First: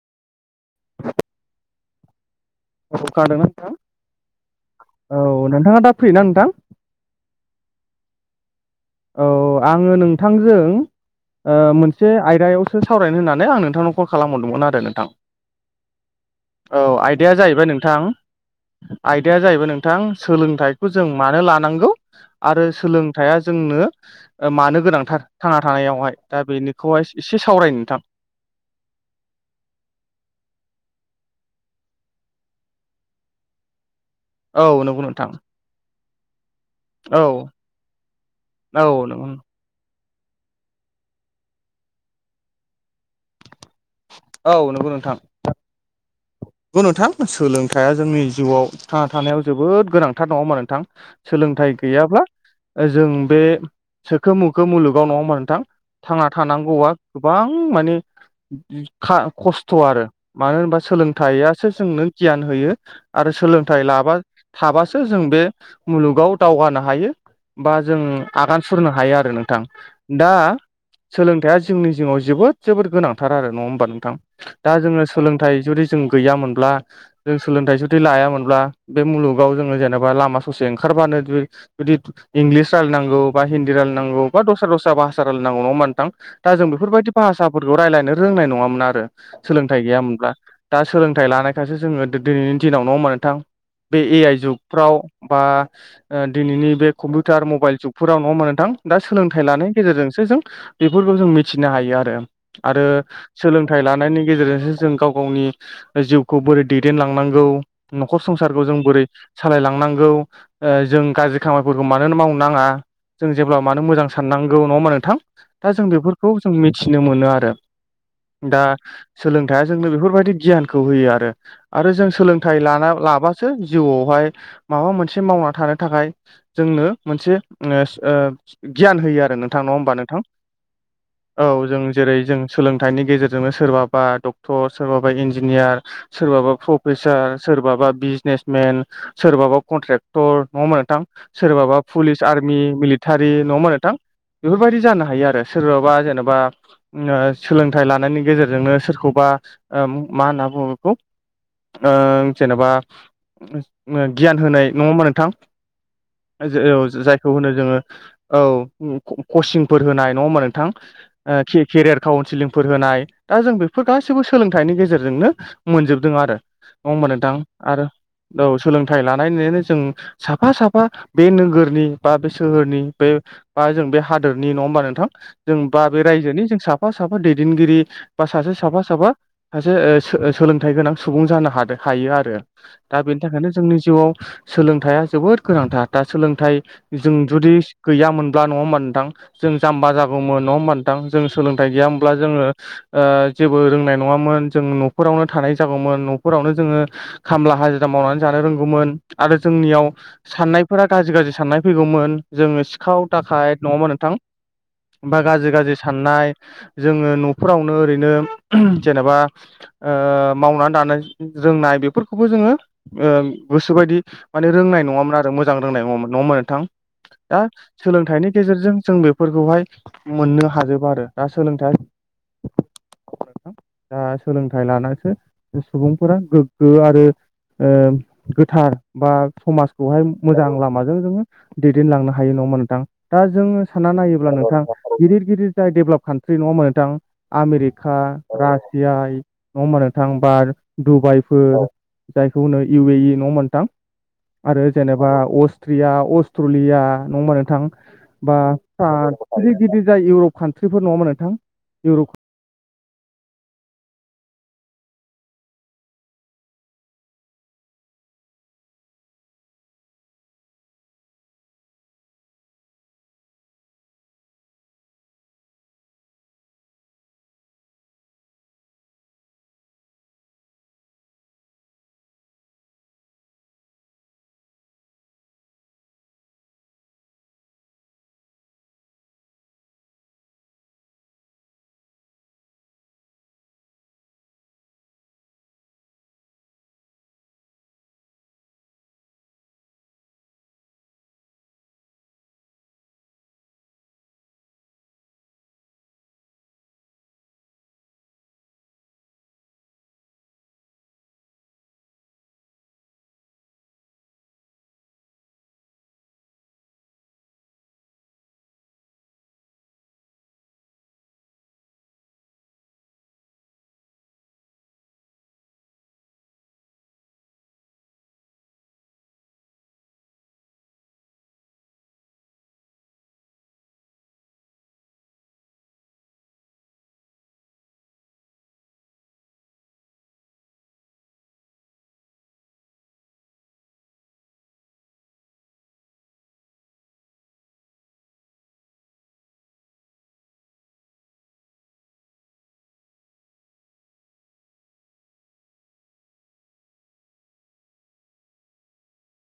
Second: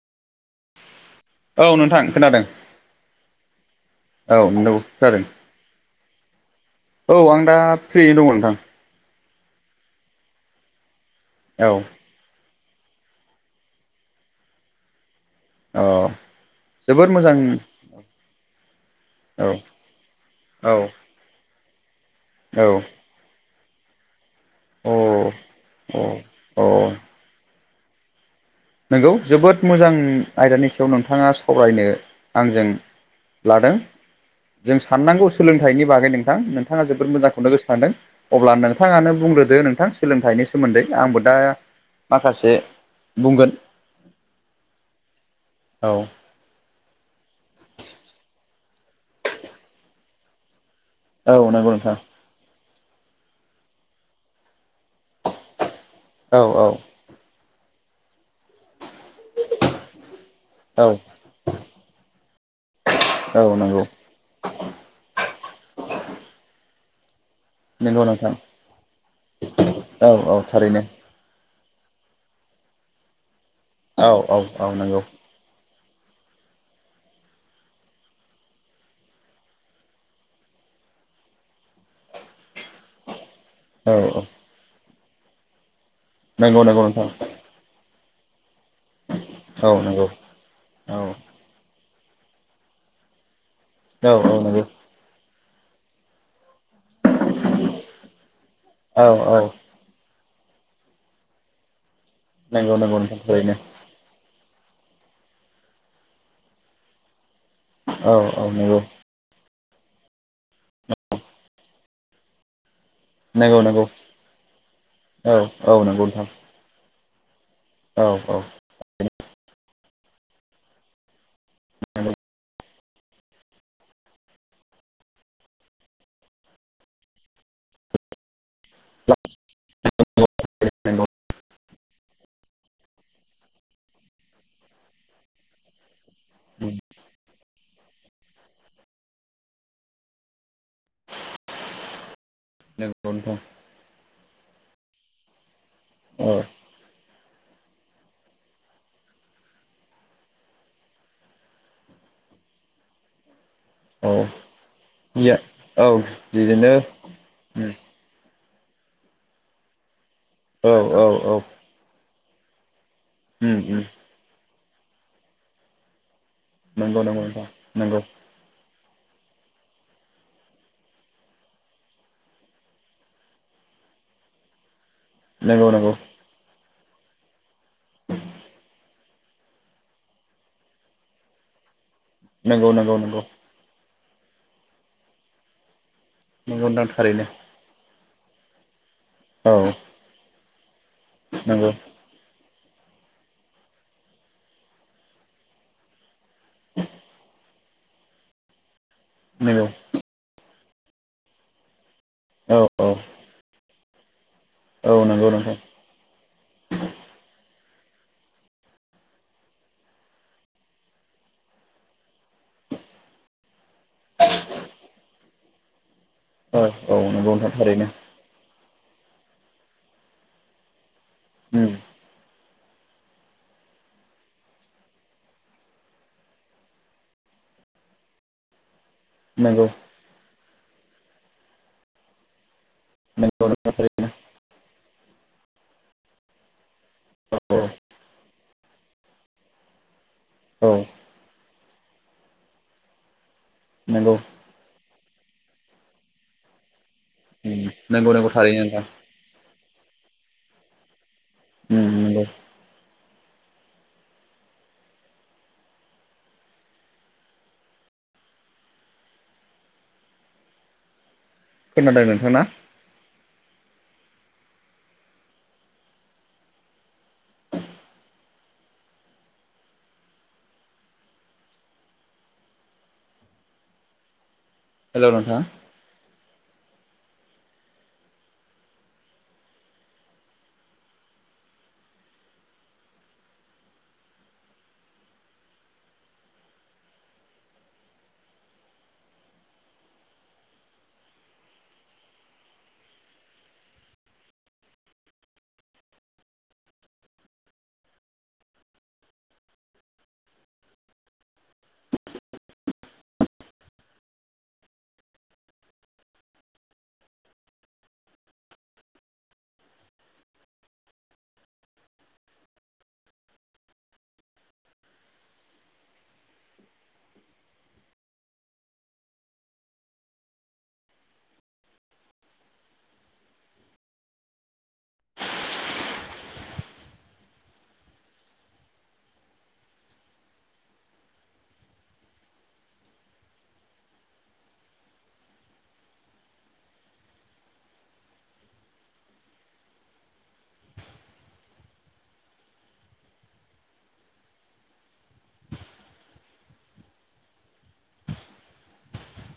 औ नोंथां खोनादों। औ खोनादों ना औ नोंगौ खोनादों नोंथां औ नोंथाङा दा फ्रिना नोंथां? औ आं दा फ्रियैनो दङ नोंथां। औ आङो नोंथांजों ओ औ मोन से आयदायावसो सावरायनो होननानै आं नोंथांनाव कल खालामहरदोंमोन आरो नोंथां। औ जोबोद मोजां आयदाया जाहैबाय नोंथां। आयदाया औ जाहैबाय नोंथां औ सोलोंथाइखौ जों मानो लानांगौ आरो औ सोलोंथाइया जोंनो ओ मानो अ गोनांथार थांना अ थानायावहाय दा बेनिखौहाय एसे सावरायनो नोंथां। नंगौ जोबोद मोजां आयदानि सायाव नोंथाङा सावरायनो आंजों लादों औ जों नंगौ साननांगौ नोंथां सोलोंथाइनि बागै नोंथां। नोंथाङा जोबोद औ मोजांखौनो गोसो खांदों अब्ला औ नोंथाङानो नंगौ बुंग्रोदो नोंथां? सोलोंथाइनि सोमोन्दै आंबो दा माखासे बुंगोन। औ नंगौ नोंथां। औ। औ नोंथां सोलोंथाइया जोंनि जिउआव थांना थानायाव जोबोद गोनांथार नङ मा नोंथां? औ नंगौ सोलोंथाइ नोंथां गैयाब्ला ओ जों बे सोखो मोखो मुलुगाव नङा होमबा नोंथां थांना औ औ थानांगौआ। गोबां माने खा खस्थ' आरो मानो होनबा औ सोलों थाइयासो जोंनो गियान होयो आरो औ नंगौ सोलोंथाइ लाबा थाबासो जों बे मुलुगाव दावगानो हायो। बा जों नंगौ नोंथां आगान सुरनो हायो आरो नोंथां। औ दा औ थारैनो सोलोंथाइया जोंनि जिउआव जोबोद जोबोद गोनांथार आरो नङा होमबा औ नोंथां। औ दा नंगौ जोङो सोलोंथाइ जुदि जों गैयामोनब्ला जों सोलोंथाइ जुदि लायामोनब्ला बे मुलुगाव जोङो जेनेबा लामा ससे ओंखारबानो जुदि जुदि इंग्लिस रायज्लायनांगौ। बा हिन्दि औ औ रायनांगौ बा दस्रा दस्रा भासा रायलायनांगौ नङा होमबा नोंथां दा नंगौ जों नंगौ नोंथां बेफोरबायदि भाषा फोरखौ रायलायनो रोंनाय नङामोन आरो औ सोलोंथाय नंगौ गोयामोनब्ला औ लानायखायासो जोङो दो दो दोनैनि दिनाव नङ होमबामा नोंथां बे औ ए औ आइ नंगौ जुगफ्राव। बा ओ दिनैनि बे कम्पिउटार मबाइल जुगफोराव नङाहोमबा नोंथां दा औ औ सोलोंथाइ लानाय। गेजेरजोंसो जों बेफोरखौ जों मिथिनो हायो आरो। नंगौ आरो नंगौ नोंथां थारैनो सोलोंथाइ लानायनि गेजेरजोंसो जों गाव गावनि। जिउखौ बोरै दैदेनलांनांगौ औ न'खर औ संसारखौ जों नंगौ बोरै। सालायलांनांगौ ओ जों गाज्रि खामानिफोरखौ मानोनो मावनो नाङा। जों नंगौ जेब्ला नंगौ मानो मोजां साननांगौ नङा नोंथां औ औ दा जों नंगौ नोंथां बेफोरखौ जों मिथिनो मोनो आरो। औ औ दा सोलोंथायाइया जोंनो बेफोरबायदि गियानखौ होयो आरो। आरो जों सोलोंथाइ लाना लाबासो जिउआवहाय माबा मोनसे मावना थानो थाखाय जोंनो मोनसे ओनोस ओ गियान होयो आरो नोंथां नङा होमबा नोंथां। नंगौ औ जों जेरै जों सोलोंथाइनि गेजेरजोंनो सोरबाबा डक्टर सोरबा सोरा इन्जिनियार सोरबाबा प्रफेसार सोरबाबा बिजनेसमेन सोरबाबा कन्ट्रेक्टर नङा मोन नोंथां सोरबाबा पुलिस आर्मि नंगौ मिलिटारि नोंथां नङ माथां बेफोरबायदि जानो हायो आरो सोरबाबा जेनेबा औ सोलोंथाइ लानायनि गेजेरजोंनो सोरखौबा मा होनना बुङो बेखौ जेनेबा औ गियान होनाय नङ होमबा नोंथां गैया औ बिदिनो जायखौ होनो जोङो औ कचिंफोर होनाय नङा होमबा नोंथां। औ औ औ केरियार काउन्सिलिंफोर होनाय दा जों बेफोर नंगौ गाैबो सोलोंथाइनि गेजेरजोंनो मोनजोबदों आरो। नङा होमबा नंगौ नोंथां आरो नंगौ औ सोलोंथाइ लानायनो जों साफा साफा बे नोगोरनि बा बे सोहोरनि बे बा जों बे हादोरनि नङा होमबा नोंथां। जों नंगौ बा नंगौ बे रायजोनि जों साफा साफा दैदेनगिरि बा सासे साफा साफा सासे सोलोंथाइ गोनां सुबुं जानो हादों हायो आरो नंगौ नंगौ दा बेनि नंगौ थाखायनो जोंनि जिउआव सोलोंथाइया जोबोद गोनांथार दा सोलोंथाइ नंगौ नोंथां जों थारैनो जुदि गैयामोनब्ला नङा होमबा नोंथां जों औ जाम्बा जागौमोन नङा होमबा नोंथां जों सोलोंथाइ नंगौ गैयामोन नङाब्ला जोङो ओ जेबो रोंनाय नङामोन जों न'रावनो थानाय जागौमोन न'फोरावनो जोङो खामला हाजिरा मावनानै जानो रोंगौमोन आरो नंगौ जोंनियाव साननायफोरा गाज्रि गाज्रि साननाय फैगौमोन औ जोङो औ सिखाव दाखाय नङा होमबा नोंथां औ होमबा नंगौ गाज्रि नोंथां गाज्रि साननाय जोङो न'फोरावनो ओरैनो जेनेबा ओ मावनानै दानो रोंनाय बेफोरखौबो जोङो गोसोोबायदि माने रोंनाय नङामोन आरो मोजां रोंनाय नङामोन। नङा होनबा औ नोंथां औ नंगौ दा नोंथां थारैनो सोलोंथाइनि गेजेरजों जोंङो फोरखौहाय मोननो हाजोबा आरो दा सोलोंथाइ दा सोलोंथाइ लानानैसो सुबुंफोरा गोग्गो आरो ओ गोथार बा नंगौ समाजखौहाय मोजां लामाजों जोङो दैदेनलांनो हायो नङा नोंथां दा नंगौ जोङो नंगौ सानना थारैनो नायोब्ला नोंथां गिदिर गिदिर जाय डेभेलप कान्ट्रि नङामोन नोंथां औ आमेरिका रासिया नङा होमबा नोंथां बा औ डुबाइफोर जायखौ होनो इउ इ इ नङा होनबा नोंथां। नंगौ। आरो जेनेबा अस्ट्रिया अस्ट्रलिया नङा होमबा नोंथां नंगौ नंगौ बा थारैनो नोंथां गिदिर गिदिर जा इउरप कान्ट्रिफोर नङा होमबा नोंथां। उम इउरप नंगौ खोनादों नोंथां ना। हेल' नोंथां